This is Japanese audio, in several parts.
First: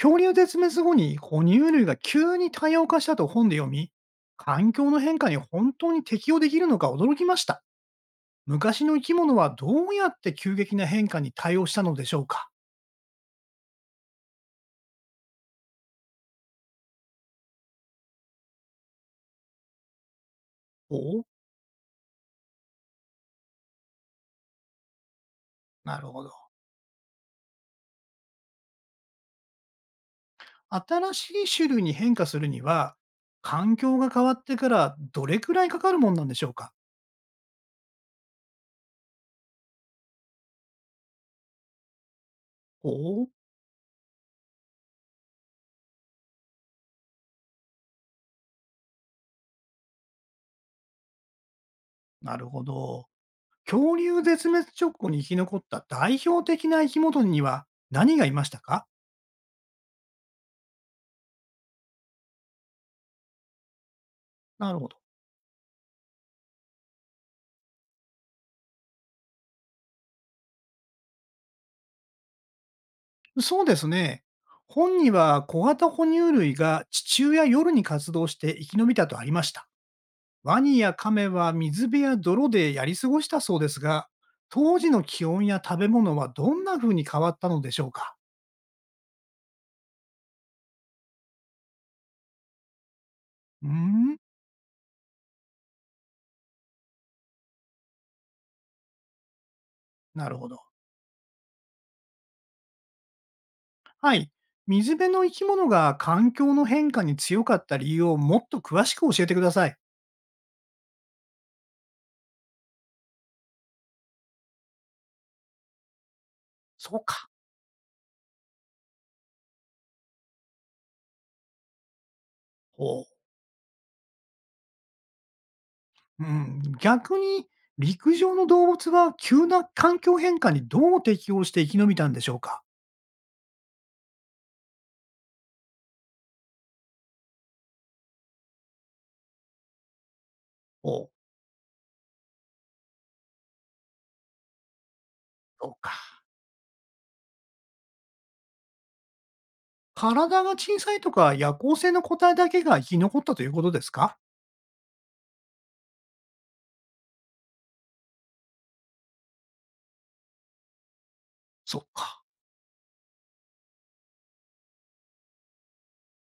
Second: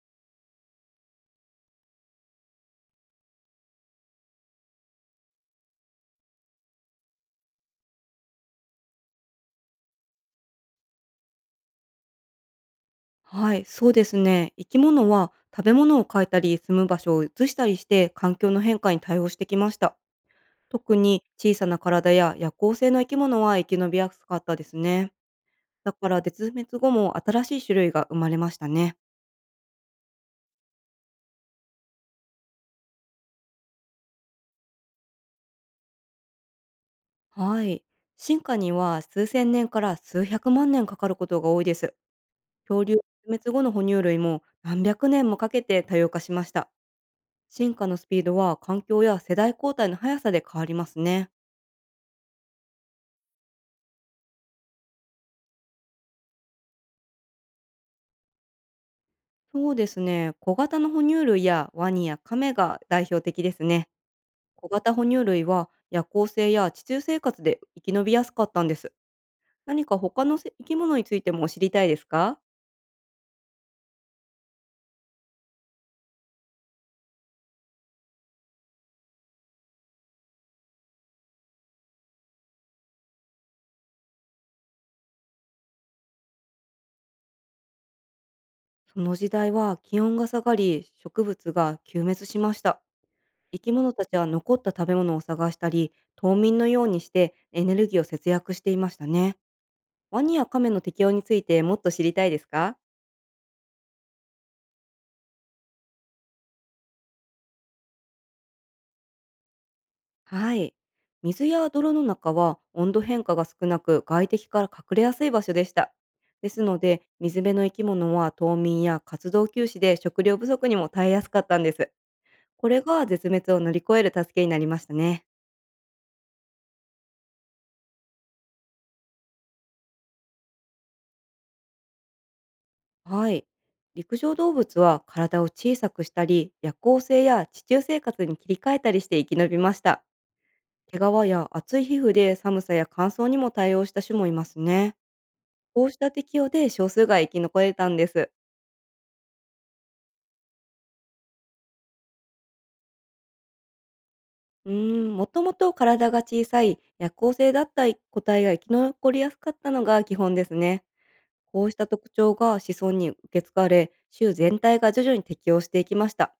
恐竜絶滅後に哺乳類が急に多様化したと本で読み、環境の変化に本当に適応できるのか驚きました。昔の生き物はどうやって急激な変化に対応したのでしょうか。はい、そうですね。生き物は食べ物を変えたり、住む場所を移したりして、環境の変化に対応してきました。お特にお、小さな体や夜行性の生き物は生き延びやすかったですね。だなるからほど。絶滅後も新しい種類が生まれましたね。新しい種類に変化するには、環境が変わってからどれくらいかかるもんなんでしょうか。はい。進化には数千年から数百万年かかることが多いです。恐お竜絶お、滅後の哺乳類も何百年もかけて多様化しました。進化のスピードは環境や世代交代の速さで変わりますね。なるほど。恐竜絶滅直後に生き残った代表的な生き物には何がいましたか。そうですね。小型の哺乳類やワニやカメが代表的ですね。小なるほ型ど。哺乳類は夜行性や地中生活で生き延びやすかったんです。何か他の生き物についても知りたいですか？そうですね。本には小型哺乳類が地中や夜に活動して生き延びたとありました。ワニやカメは水辺や泥でやり過ごしたそうですが、当時の気温や食べ物はどんな風に変わったのでしょうか。その時代は気温が下がり、植物が休滅しました。生うーき物たん、ちは残った食べ物を探したり、冬眠のようにしてエネルギーを節約していましたね。ワなニるやほど。カメの適応についてもっと知りたいですか？はい。水辺の生き物が環境の変化に強かった理由をもっと詳しく教えてください。はい。水や泥の中は温度変化が少なく、外敵から隠れやすい場所でした。ですのそうで、か。水辺の生き物は冬眠や活動休止で食料不足にも耐えやすかったんです。これほがう。絶滅を乗り越える助けになりましたね。うん、逆に陸上の動物は急な環境変化にどう適応して生き延びたんでしょうか。はい。陸上動物は体を小さくしたり、夜行性や地中生活に切り替えたりして生き延びました。お毛う、皮や厚い皮膚で寒さや乾燥にも対応した種もいますね。そうこうしたか。適応で少数が生き残れたんです。体が小さいとか夜行性の個体だけが生き残ったということですか？うーん、もともと体が小さい夜行性だった個体が生き残りやすかったのが基本ですね。こうしそった特か、徴が子孫に受け継がれ、種全体が徐々に適応していきました。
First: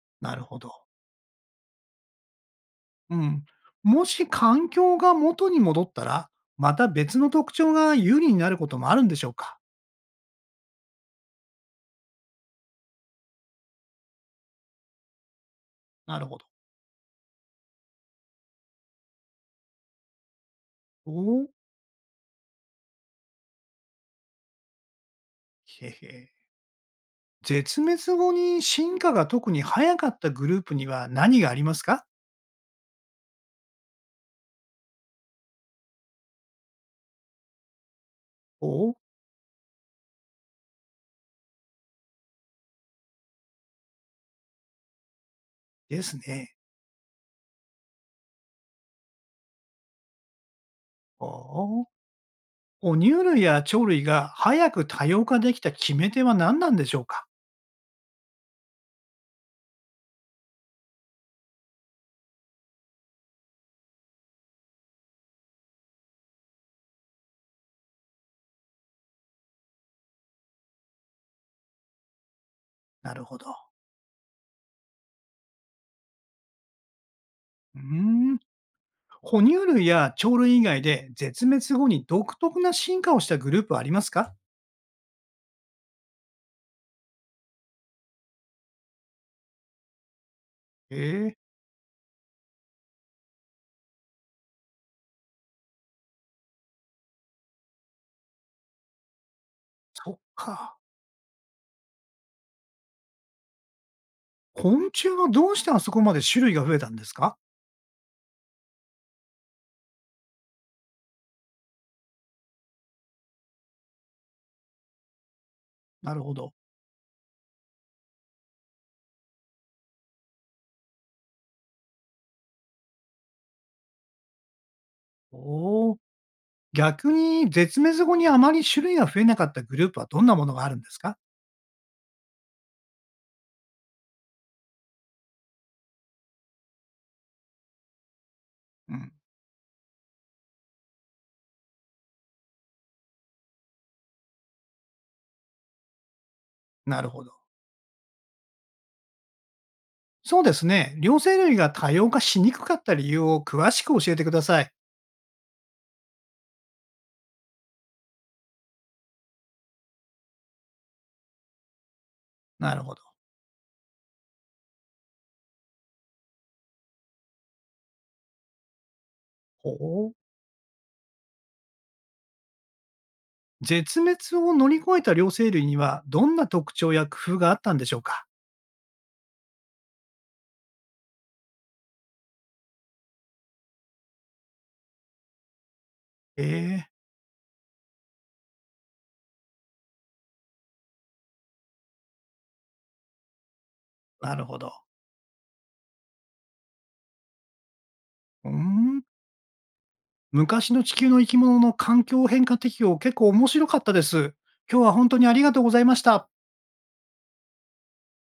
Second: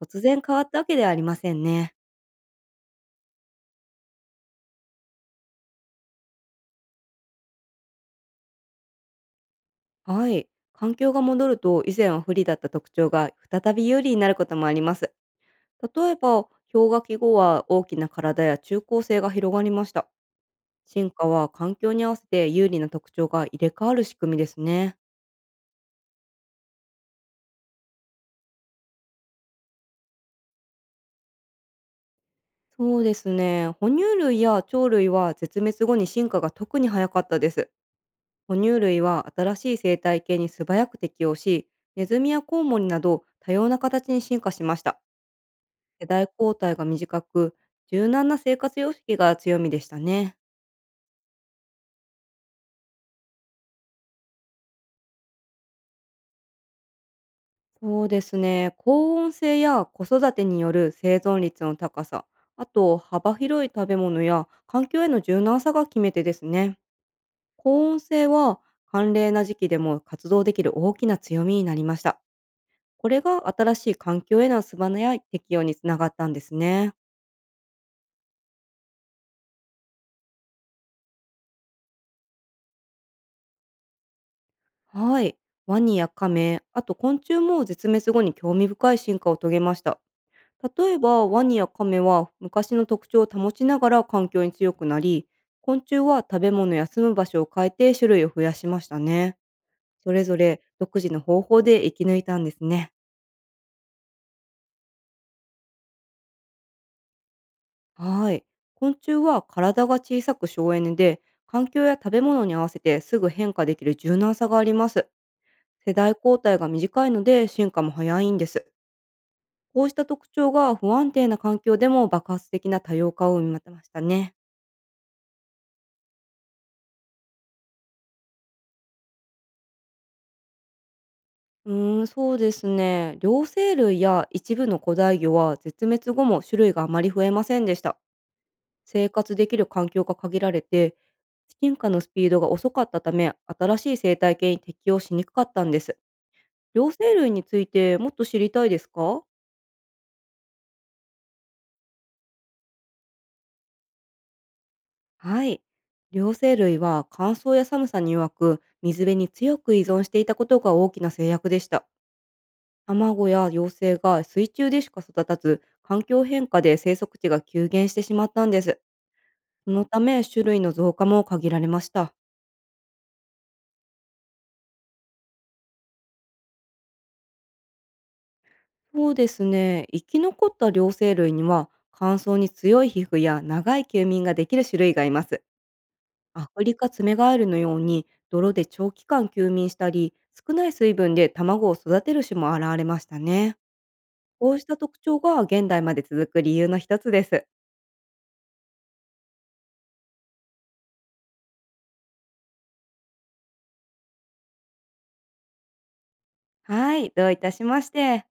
突な然る変ほわっど。たわけではありませんね。うん。もし環境が元に戻ったら、また別の特徴が有利になることもあるんでしょうか？はい。環境が戻ると、以前は不利だった特徴が再び有利になることもあります。例えなるほば、ど。氷河期後は大きな体や中高性が広がりました。お進化お、は環境に合わせて有利な特徴が入れ替わる仕組みですね。へへ。絶滅後に進化が特に早かったグループには何がありますか？そうですね。哺乳類や鳥類は絶滅後に進化が特に早かったです。哺お乳お、類は新しい生態系に素早く適応し、ネズミやコウモリなど多様な形に進化しました。で世す代ね。交代が短く、柔軟な生活様式が強みでしたね。おお。哺乳類や鳥類が早く多様化できた決め手は何なんでしょうか？そうですね。高温性や子育てによる生存率の高さ、あと幅広い食べ物や環境への柔軟さが決め手ですね。高音性は寒冷な時期でも活動できる大きな強みになりました。こなれるほど。が新しい環境への素早い適応につながったんですね。うーん。哺乳類や鳥類以外で絶滅後に独特な進化をしたグループはありますか。はい。ワニやカメ、あと昆虫も絶滅後に興味深い進化を遂げました。例ええば、え、ワニやカメは昔の特徴を保ちながら環境に強くなり、昆虫は食べ物や住む場所を変えて種類を増やしましたね。そそっれぞれか。独自の方法で生き抜いたんですね。昆虫はどうしてあそこまで種類が増えたんですか。はい。昆虫は体が小さく省エネで、環境や食べ物に合わせてすぐ変化できる柔軟さがあります。世な代るほ交ど。代が短いので進化も早いんです。こうした特徴が不安定な環境でも爆発的な多様化を生み出しましたね。おお。逆に絶滅後にあまり種類が増えなかったグループはどんなものがあるんですか。うーん、そうですね。両生類や一部の古代魚は絶滅後も種類があまり増えませんでした。う生ん。活できる環境が限られて、進化のスピードが遅かったため、新しい生態系に適応しにくかったんです。両なる生ほ類ど。についてもっと知りたいですか？そうですね。両生類が多様化しにくかった理由を詳しく教えてください。はい。両生類は乾燥や寒さに弱く、水辺に強く依存していたことが大きな制約でした。なるほど。卵や幼生が水中でしか育たず、環境変化で生息地が急減してしまったんです。ほそのたお。め、種類の増加も限られました。絶滅を乗り越えた両生類にはどんな特徴や工夫があったんでしょうか。そうですね。生き残った両生類には、乾燥に強い皮膚や長い休眠ができる種類がいます。アフリえカえ、ツメガエルのように泥で長期間休眠したり、少ない水分で卵を育てる種も現れましたね。なるこほうしど。た特徴が現代まで続く理由の一つです。うーん。昔の地球の生き物の環境変化適応、結構面白かったです。今日は本当にありがとうございました。はい、どういたしまして。